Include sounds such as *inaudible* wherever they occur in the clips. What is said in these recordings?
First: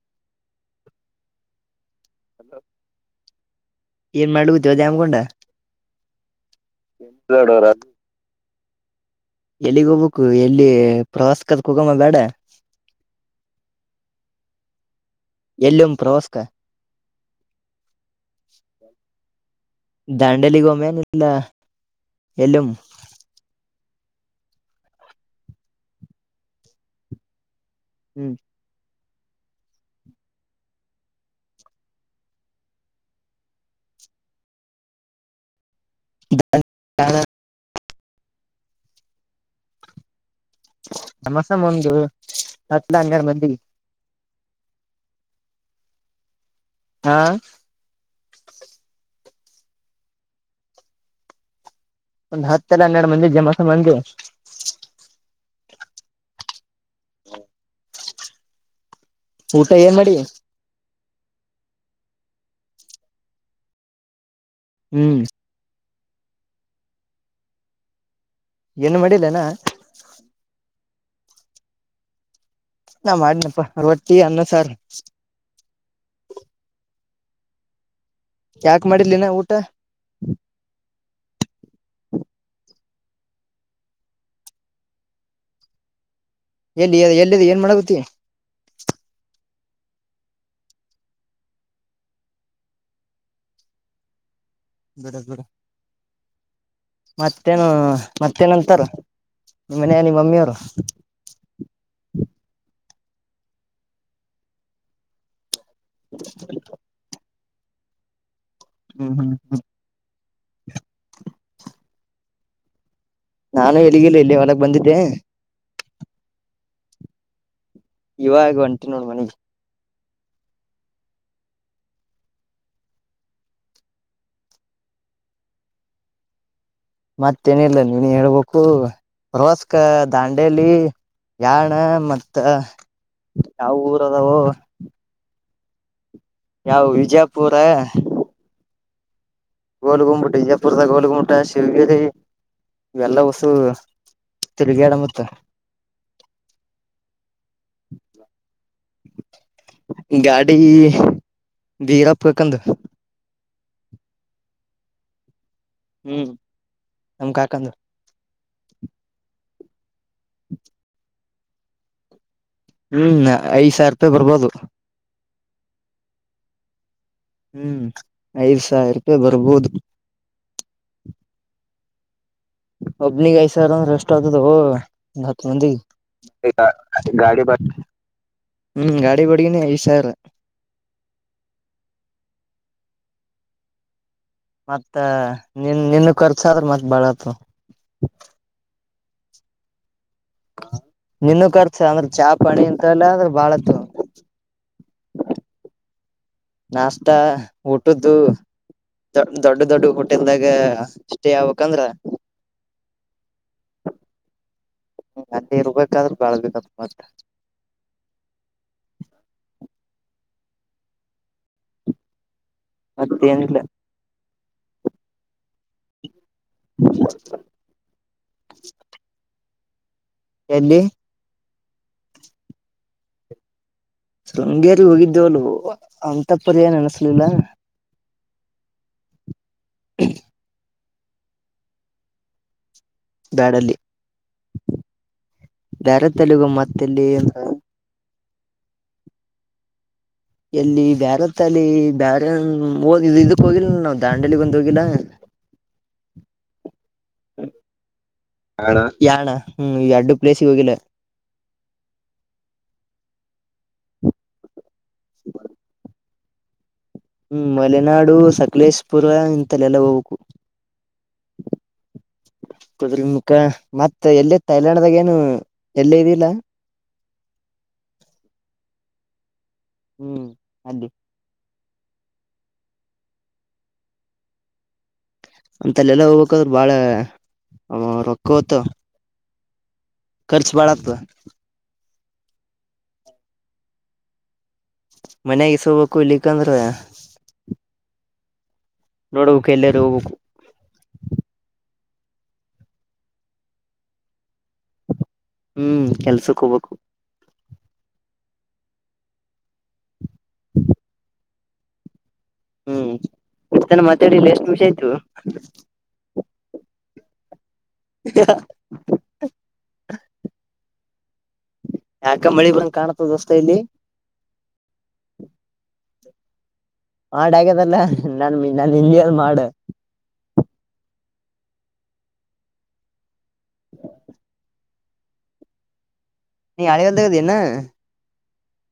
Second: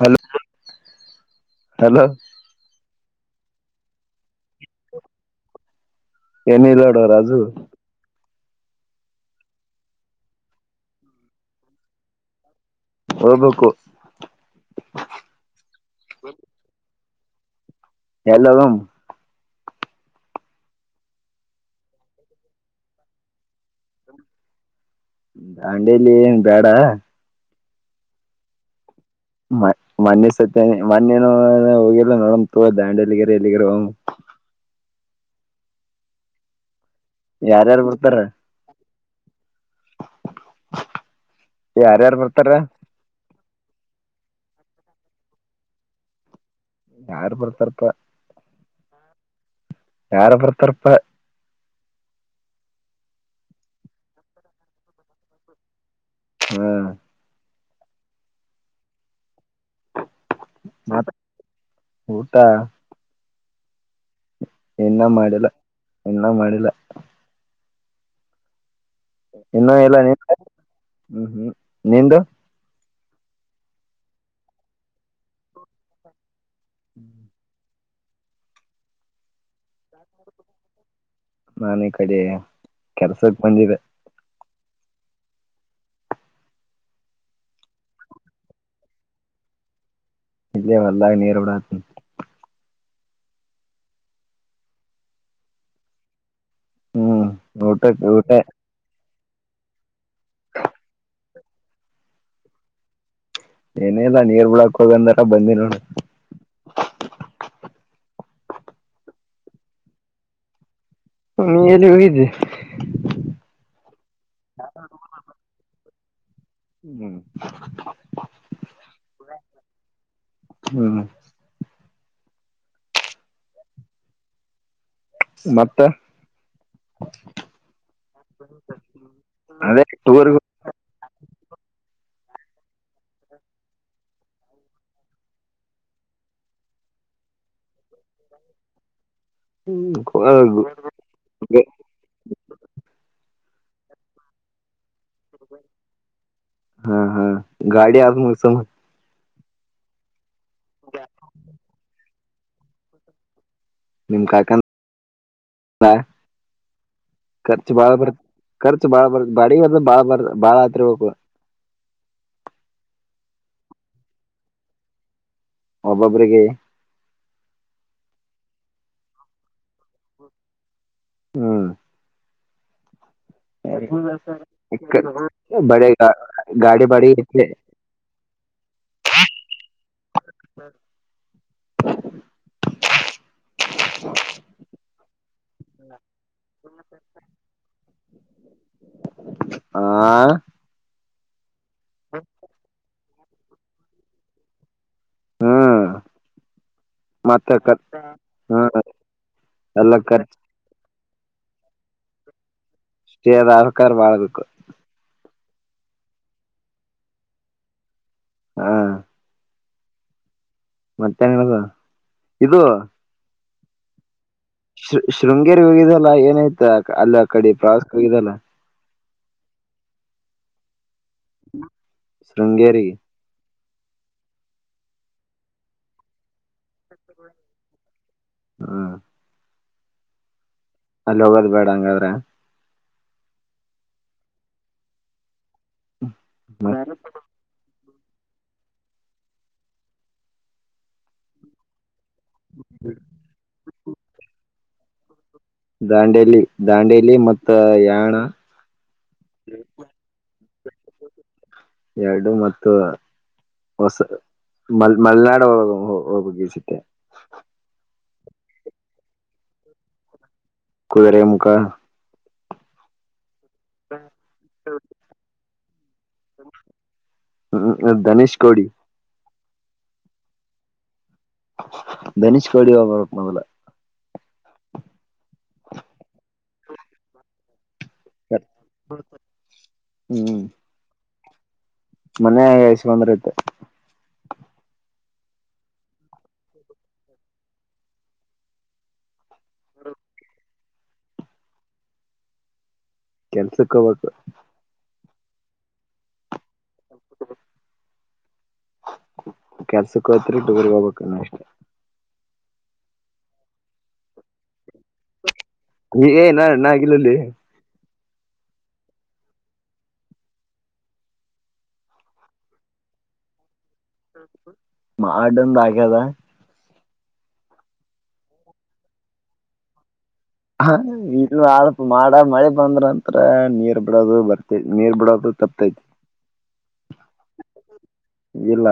ಹಲ ಹಲೋ ಏನ್ ಮಾಡ್ಬತಿವದಮಕೊಂಡ ಏನ್ ಇಲ್ಲಾಡೋ ರಾಜು ಎಲ್ಲಿಗ್ ಹೋಗ್ಬೇಕು ಎಲ್ಲಿ ಪ್ರವಾಸ ಕದ ಹೋಗಮ್ಮ ಬೇಡ ಹಬೇಕಕ್ಕು ಎಲ್ಲ ಪ್ರೋಸ್ಕ ಎಲ್ಲೂ ದಾಂಡಲಿಗೋಮನ್ ಇಲ್ಲ ಎಲ್ಲು ದಾಂಡೇಲಿ ಏನ್ ಬೇಡ ಹ್ಮ್ ಮ ಮೊಣಿ ಸತ್ಯ ಮಣೇನ ಹೋಗಿಲ್ಲ ನೋಡಮ ತು ದಾಂಡಲಿಗರೆ ಎಲ್ಲಿಗರ *inaudible* ಬ *unintelligible* ಯಾರ್ಯಾರು ಬಡ್ತಾರ ನಮಸ್ ಮುದು ಬರ್ತಾರ ಹತ್ತು ಹನ್ನೆರಡು ಮಂದಿಗೆ ಹಾ ಯಾರು ಬರ್ತಾರಪ್ಪ ಯಾರಪರ ತರ್ಪ ಒಂದು್ ಹತ್ತೆರ ಹನ್ನೆರಡು ಮಂದಿ ಜಮಸ ಮಂದ ಹ್ಮ ಊಟ ಏನ್ ಮಾಡಿ ಊಟಾ ಇನ್ನ ಹ್ಮ್ ಮಾಡಿಲ್ಲ ಇನ್ನ ಮಾಡಿಲ್ಲ ಏನು ಮಾಡಿಲ್ಲನಾ ಇನ್ನೂ ಎಲ್ಲ ಹ್ಮ್ ಹ್ಮ್ ನಿಂದುು ನಾ ಮಾಡನಪ್ಪ ರೊಟ್ಟಿ ಅನ್ನ ಸಾರ ಹ್ಮ್ *unintelligible* ಯಾಕ ಮಾಡಿರ್ಲಿನ ಊಟ ನಾನೀ ಈ ಕಡೆ ಕೆಲ್ಸಕ್ ಬಂದಿದೆೆ ಎಲ್ಲಿ ಎಲ್ಲಿ ಏನ್ ಮಾಡಗತಿ ಇಲ್ಲ ಅಲ್ಲಾಗ ನೇರು ಬಿಡ ಬಿಡ ಬಿಡ ಹ್ಮ್ ಮತ್ತೇನು ಊಟಕ್ ಊಟ ಮತ್ತೇನಂತಾರ ಮನ ನೀ ಮಮ್ಮಿ ಅವರು ಏನೇದ ನೀರ್ ಬಿಳಾಕ್ ಹೋಗಂದಾರ ಬಂದಿ ನೋ *inaudible* ಹ್ಮ್ ಹ್ಮ್ ಹ್ಮ್ ನೀ ಎಲ್ಲಿ ಹೋಗಿದ್ದೆ ನಾನು ಎಳಗಿಲ್ಲ ಇಲ್ಲಿ ಹೊರಗೆ ಬಂದಿದ್ದೆ ಹ್ಮ ಹ್ಮ್ ಇವ ಆಗ ಒಂಟ ನೋಡ್ ಮನಿಗ್ ಹ್ಮ ಮತ್ತೆ ಮತ್ತೇನಿಲ್ಲ ನೀನ್ ಹೇಳ್ಬೇಕು ರೋಸ್ಕ ಅದೇ ಟೂರ್ಗ ದಾಂಡೇಲಿ ಯಾಣ ಮತ್ತ ಯಾವ ಊರ ಅದಾವ ಯಾವವು ವಿಜಯಪುರ ಗೋಲ್ ಗುಂಬಿಟ ವಿಜಯಪುರದ ಗೋಲ್ ಗುಂಬಿಟ ಶಿವಗಿರಿ ಇವೆಲ್ಲ ಉಸು ತಿರುಗಡ ಮ ಹಾ ಹಾ ಗಾಡಿ ಆ ಮುಗಸಮ ಗಾಡಿ ವೀರ ಪ್ರಕಂದ ನಿಮ್ ಕಾಯಕ ಹ ಹ್ಮ್ ನಮ್ ಕಾಕಂದು ಖರ್ಚು ಬಾಳ ಬರ್ ಖರ್ಚು ಬಾಳ ಬರ್ ಬಾಡಿರ್ ಬಾಳ ಬರ್ ಬಾಳ ಹತ್ರ್ಬೇಕು ಹ್ಮ್ ಐದ್ ಸಾವಿರ ರೂಪಾಯಿ ಬರ್ಬೋದು ಒಬ್ಬೊಬ್ರಿಗೆ ಹ್ಮ್ ಐದ್ ಸಾವಿರ ರೂಪಾಯಿ ಬರ್ಬೋದು ಹ್ಮ್ ಒಬ್ನಿಿಗೆ ಐ ಸರಂದ ರೆಸ್ಟ್ ಆಗ್ತದ ಹತ್ತು ಮಂದ ಬಡಿ ಗಾಡಿ ಬಾಡಿ ಗ ಹ್ಮ್ ಗಾಡಿ ಬಡಗಿನಿ ಐ ಸಾವಿರ *inaudible* ಮತ್ತ ನಿನ್ ನಿನ್ನ ಖರ್ಚಾದ್ರೆ ಮತ್ ಬಾಳತ್ ಆ ನಿನ್ನ ಕರ್ತ ಅಂದ್ರೆ ಚಾ ಪಾಣಿ ಅಂತ ಎಲ್ಲ ಅಂದ್ರೆ ಬಾಳತ್ ಹ್ಮ್ ನಾಷ್ಟತಾ ಮತ್ತ ಊಟದ್ದು ಹ್ಮ ದ ದೊಡ್ಡ ದೊಡ್ಡ ಎಲ್ಲ ಖರ್ಚು ಹಊಟೆಲ್ದಾಗ ಅಷ್ಟೆ ಯಾವಕಂದ್ರ ಅಷ್ಟೇ ಅದ ಆಕಾರ ಮಾಡಾಳದಕ್ಕು ನ ನೀರ್ ಬಾದ್ರೂ ಬಾಳ್ಬೇಕ ಮತ್ತ ಹಾ ಮತ್ತೆನ್ಗ ಮತ್ತೇಏನಿಲ್ಲ ಶ ಶೃಂಗೇರಿ ಹೋಗಿದಲ್ಲ ಆಯ್ತಾ ಅಲ್ಲ ಕಡೆ ಪ್ರವಾಸಗಿದಲ್ಲ ಎಲ್ಲಿ ಶೃಂಗೇರಿ ಶೃಂಗೇರಿ ಹೋಗಿದ್ದೇವಲ್ಲ ಅಂತ ಪರ ಏನ್ ಅನ್ಸ್ಲಿಲ್ಲ ಹ್ಮ *inaudible* ಅಲ್ಲಿ ಹೋಗೋದ್ ಬೇಡ ಹಂಗಾದ್ರೆ ಬ್ಯಾಡಲ್ಲಿ ಬೇರೆ ತೆಲುಗು ಮತ್ ಮತ್ತೆಲ್ಲಿಂದ ಎಲ್ಲಿ ಬ್ಯಾರತ್ತ ಅಲ್ಲಿ ಬ್ಯಾರ ದ್ ಇದಕ್ ಹೋಗಿಿಲ್ಲ ನಾವವು ದಾಂಡಲಿಗ್ಂದ ೋಗಡ ದಾಂಡೇಲಿ ದಾಂಡೇಲಿ ಮತ್ತು ಯಾಣ ಯಾಣ ಹ್ಮ್ ಈ ಎರಡ್ಡು ಪ್ಲೇಸ್ಿಗೆ ಹೋಗಿಲ್ಲ ಎರಡು ಮತ್ತು ಹೊಸ ಮ ಮಲ್ನಾಡ ಉಪಗ ಚಟ್ಟೆ ಹ್ಮ್ ಮಲೆನಾಡು ಸಕಲೇಶಪುರ ಇಂತಲ್ಲೆಲ್ಲ ಹೋಗ್ು ಕುುದುರೆ ಮುಖ ಕದ್ರ ಮತ್ತ ಎಲ್ಲಿ ತಥೈಲ್ಯಾಂಡ್್ದಾಗ ಏನು ಎಲ್ಲೇ ಇದಿಲ್ಲ ಹ್ಮ್ ದನೇಶ್ ಕೋಡಿ ಹ್ಮ್ ಅೇ ನಿಷ್ ಕೋಡಿ ಹಬರ ಮೊದಲ ಅಂತಲ್ಲ ಎಲ್ಲ ಹೋಗ್ಕ್ದ್ರರು ಬಾಳ ರೊಕ್ಕ ಹೊತ ಖರ್ಚು ಬಾಳತ್ ಮನ್ೆಯಾಗ ಇಸ್ ಬಂದ್ರ ತೆ ಮನಾಗ ಸೋಬೇಕಕ್ಕು ಇಲ್ಲಿಕಂದ್ರ ನೋಡ್ಬೇಕಕ್ ಎಲ್ಲರೂ ಹೋಗ್ಬೇಕು ಕೆಲ್ಸಕ್ಕ ಹೋಗಬೇಕು ಹ್ಮ್ ಕೆಲ್ಸಕ್ ಹೋಗ ಕೆಲ್ಸಕ್ಕ ಹತ್ಟ್ಟುಗರ್ಗ ಹೋಗಬೇಕಣ ಅಷ್ಟ ಹ್ಮ್ ಇತನ ಮಾತಾಡಿಲ್ಲಿ ಎಷ್ಟು ನಿಮಷ ಆಯ್ತು ಏನ್ಣಾಗಿಲಲ್ಲಿ ಹ ಯಾಕ ಮಳಿ ಬಂದ್ ಕಾಣತ ದೋಸ್ತ ಇಲ್ಲಿ ಮಾಡಂದ ಆಗ್ಯದ ಮಾಡ ಆಗದಲ್ಲ ನನ್ ನನ್ ಹಿಂದಿಯಲ್ ಮಾಡ ಹ ಇಲ್ಲ ಆಪ ಮಾಡ ಮಳೆ ಬಂದ್ರ ನಂತತ್ರ ನೀರ್ ಬಿಡೋದು ಬರ್ತ ಮೇರ್ ಬಿಡೋದು ತಪ್ಪತೈತಿ ನೀ ಅಳವನ್ನು ಇಲ್ಲ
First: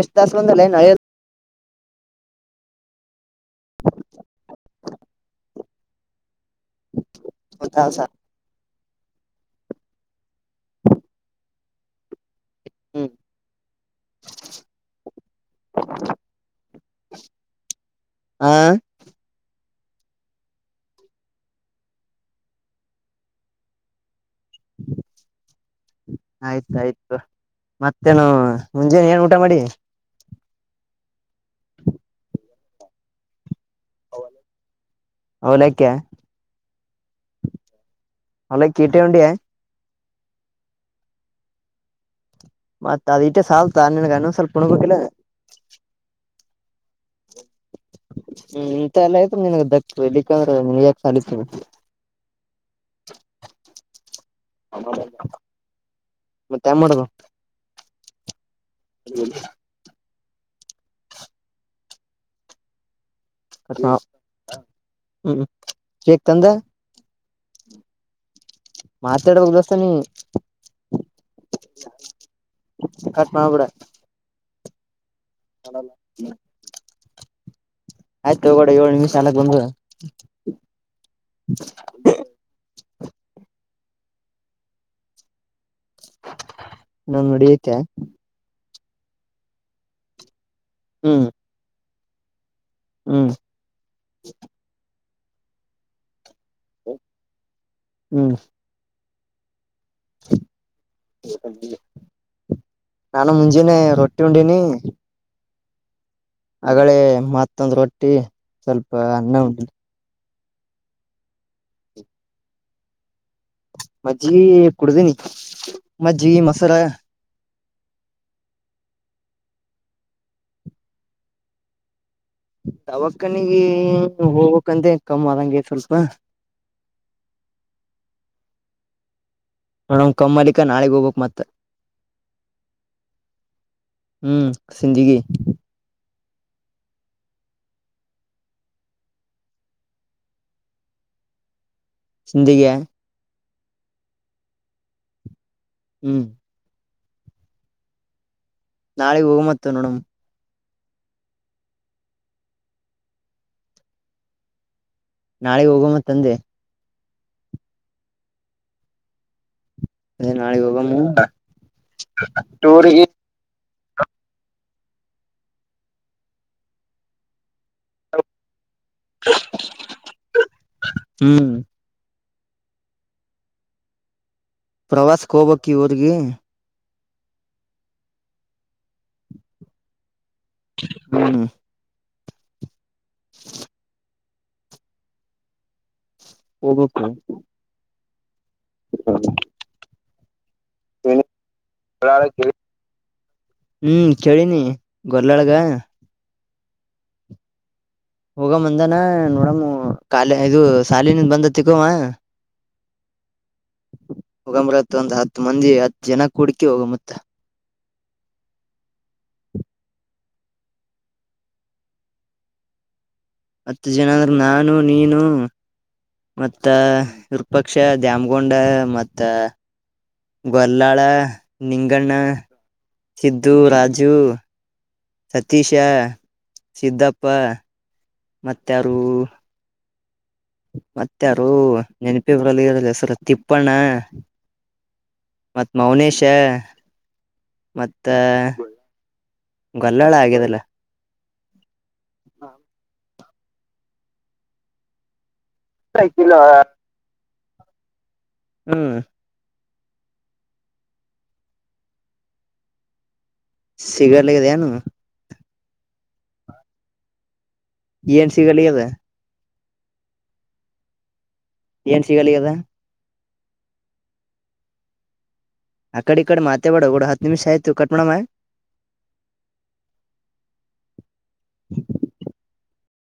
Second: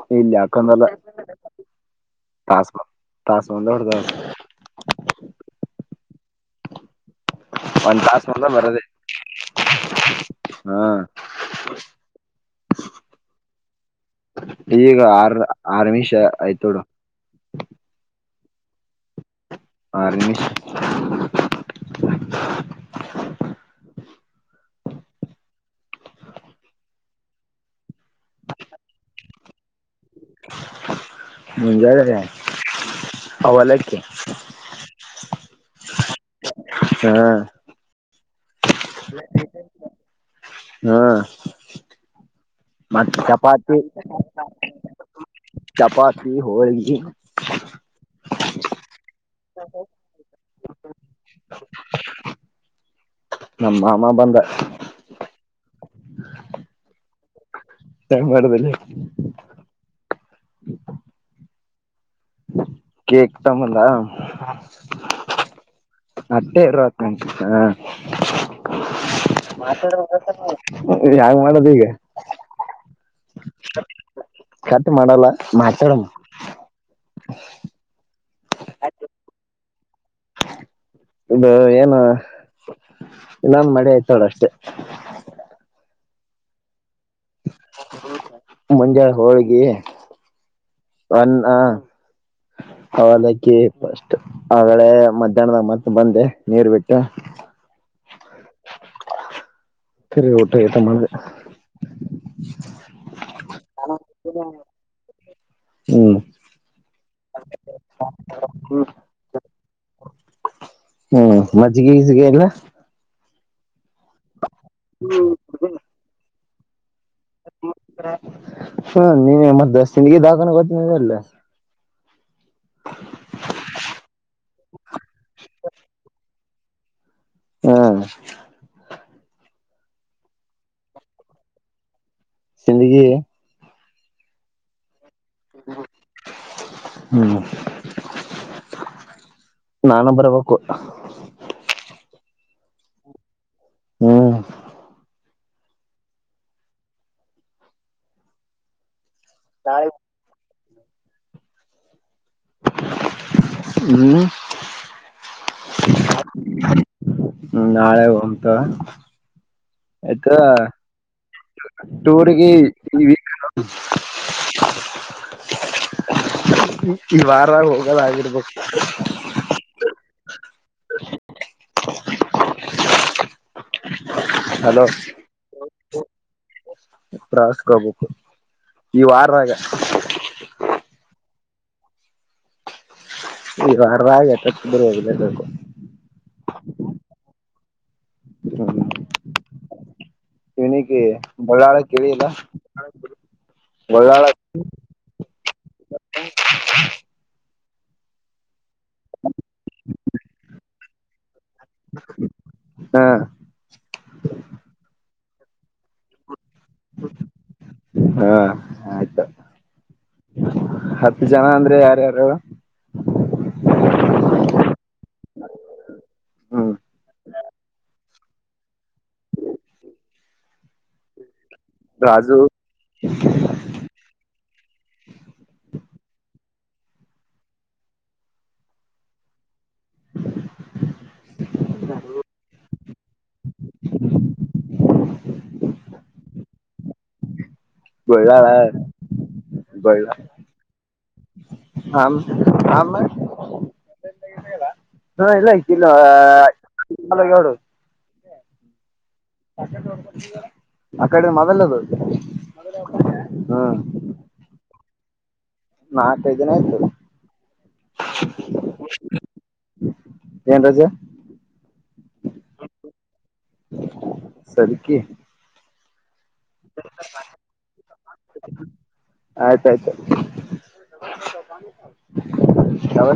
ಎಷ್ಟು ದಾಸ ಬಂದಲ್ಲನ್ಯ ತಾಸ ತಾಸವಂದ ಹೊಡದ ಹಾ ಒಂದ್ ತಾಸ್ ಬಂದ ಬರದೆೇ ಹ್ಮ ಹ್ಮ್ ಈಗ ಆರ್ ಆರ್ಮಿಷ ಆಯ್ತೋಡು ಹಾ ಆರಷ ಹ್ಮ ಆಯ್ತಾಯ್ತು ಮತ್ತೇನು ಮುಂಜಾನ ಏನ್ ಊಟ ಮಾಡಿ ಮುಂಜ ಅವಲ್ಲಕಿ ಅವಲಕೆ ಹಾ ಅವಲ್ಲಕಿ ಕೀಟೇ ಒಂಡಿಯಾ ಹಾ ಮತ್ ಮತ್ತೆ ಅದ ಇಟ್ಟೆ ಚಪಾತಿ ಸಾಲ್ತಾ ನಿನ್ಗ ಅನ್ನ ಸ್ವಲ್ಪ ಉಣ್ಬೇಕಿಲ್ಲ ಚಪಾತಿ ಹರಗ ಹ್ಮ್ ಇಂತ ಎಲ್ಲ ಆ್ತು ನನ್ಗೆ ದಕ್ ಇಲ್ಲಿಕ್ಕಂದ್ರೆನ್ ಯಾಕ್ ಸಾಲತ *unintelligible* ನಮ್ಮ ಮಾಮಾ ಬಂದ ಮತ್ತ ಹೆಂಗ ವಾಡದಲ್ಲಿ ಹ್ಮ ಹ ಕೇಕ್ ತಮ್ಮಲ್ಲ ಕಟ್ ಮಾಡ ಹ್ಮ್ ಕೇಕ್ ತಂದ ಅಟ್ಟೆ ಇರ್ತ್ ನಂ ಹಾ ಮಾತಾಡ್ಬೇಕ್ ದೋಸ್ತ ನೀ ಯಾಾಗ ಮಾಡದು ಈಗ ಕಟ್ ಮಾಬಡ ಟ್ ಮಾಡಲ್ಲ ಮಾತಾಡಮ ಆಯ್ತು ಒಗಡೆ ಏಳು ನಿಮಿಷ ಅನಕ್ ಬಂದು ಹಾ ಇದು ಏನು ಇನ್ನಂದ ಮಡಿ ಆಯ್ತೋಡ ಅಷ್ಟೆ ನನ್ ನಡಿಯತೆ ಮುಂಜಳೆ ಹೋಳ್ಗಿ ಹ್ಮ್ ಅನ್ನ ಹ್ಮ್ ಅವಲಕ್ಕಿ ಫಸ್ಟ್ ಅಗಳೆ ಮಧ್ಯಾಹ್ನದಾಗ ಮತ್ತ ಬಂದೆ ನೀರು ಬಿಟ್ಟ ಹ್ಮ್ ಸರಿ ಊಟ ಮಾಡ್ದೆ ಮಾಡೆ ನಾನು ಮುಂಜೆಿನೆ ರೊಟ್ಟಿ ಉಂಡಿನಿ ನೀ ಹೂ ಆಗಳೇ ಮತ್ತೊಂದ್ ರೊಟ್ಟಿ ಸ್ವಲ್ಪ ಅನ್ನ ಉಂಡಿನಿ ಹೂ ಮಜ್ಜಿಗೆಗಿಜಿ ಎಲ್ಲ ಮಜ್ಜಿ ಕುಡ್ದನಿ ಮಜ್ಜಿ ಮಸಾಲ ಹೂ ನೀವ ಮತ್ತ ತಿಿನಗಿ ದಾಕೊಂಡ ಗೊತ್ತಿನ ಅಲ್ಲ ತವಕ್ಕನಿಗೆ ಹೋಗಕ್ಂತ ಕಮ್ಮ್ ಆದಂಗೆ ಸ್ವಲ್ಪ ಹಾ ಹೂ ಕಮ್ಮಲ್ಲಿಿಕಾ ನಾಳೆಗ್ ಹೋಗ್ಬೇಕು ಮತ್ತ ಜಿಂದಗಿ ಹೂ ಸಿಂಧಗಿ ಹೂ ನಾನು ಬರ್ಬೇಕು ಸಿಂಧಿಗೆ ಹೂ ಹೂ ನಾಳೆ ಹೋಗಂ ಮತ್ತೆ ನೋಡಂ ಹೂ ನಾಳೆೆಗೆ ಹೋಗೋಮ್ಮತ್ ತಂದೆ ಹೂ ನಾಳೆ ಹೋಗಂ ತಗೋ ಯಾಕ ಅದೇ ನಾಳಗ್ ಹೋಗಮ್ಮ ಟೂರ್ ಗೆ ಟೂರ್ಗಿ ಈ ವಾರ ಇವಾಗ ಆಗಿರಬೇಕು ಹೂ ಹೂ ಪ್ರವಾಸಕ್ಕೆ ಹೋಗಬಕ್ ಇ ಊರ್ಗಿ ಪ್ರವಾಸಕ್ಕೆ ಹೋಗಬೇಕು ಈ ವಾರದಾಗ ಹೂ ಈ ವಾರದಾಗ ಆಗ್ತಿ ಅಂದ್ರೆ ಹೋಗಲೇಬೇಕು ಎದುಕ ಹ್ಮ್ ಹ ಇವನಿಗೆ ಬಳ್ಳಾಳ ಕೇಳಿಲ್ಲ ಹೂ ಬಳ್ಳಾಳ ಕೇಳಿನಿ ಗೊಲ್ಲಾಳಗ ಹ ಹ ಹೋಗ್ಂದಾನ ನೋಡಮ್ಮ ಕಾಲ ಇದು ಸಾಲಿನಿಂದ ಬಂದತಿಿಕವ ಹಾ ಹ ಮಂದಿ ಹತ್ ಜನ ಕೂಡ್ಕಿ ಹೋಗ ಮುತ್ತ ಹಾ ಆಯ್ತು ಹತ್ತು ಜನ ಅಂದ್ರೆ ಯಾರ್ಯಾರು ಹತ್ತು ಜನ ಅಂದ್ರ ನಾನು ನೀನು ಮತ್ತ ಹ್ಮ್ ವಿರಪಕ್ಷ ದ್ಯಾಮ್ಗೊಂಡ ಮತ್ತ ಗಲ್ಲಾಳ ನಿಂಗಣ್ಣ ರಾಜು ಸಿದ್ದು ರಾಜು ಸತೀಶ ಸಿದ್ದಪ್ಪ ಮತ್ತಾರು ಮತ್ತಾರು ನೆನಪಿ ಬರಲ್ಲ ಇವ್ರ ಹೆಸರು ತಿಪ್ಪಣ್ಣ ಮತ್ ಮೌನೇಶ ಮತ್ತ ಬಳಗಾರ ಬ ಗೊಲ್ಲಾಳ ಆಗ್ಯದಲ್ಲ ಆ ಇಲ್ಲ ಇಲ್ಲ ನಿಮ್ ಮನೆಗೆ ನೋಡು ಹೂ ಆ ಕಡೆ ಮೊಬೈಲ್ ಅದು ಸಿಗರೇಟ್ ಲನು ನಾಕೈದು ದಿನ ಆಯ್ತು ಎನ್ ಸಿ ಕಳ ಅದ ಏನ್ ರಜೆ ಏನ್ ಸಿಗಲಿ ಅದ ಸರಿಕ್ಕೆ ಕಡಿ ಕಡಿ ಮಾತ ಬಡ ಒ ಹತ್ತು ನಿಮಿಷ ಆಯ್ತು ಕಟ್್ಮೋಣ ಮಾ ಆಯ್ತಾಯ್ತು *inaudible* ಯಾವ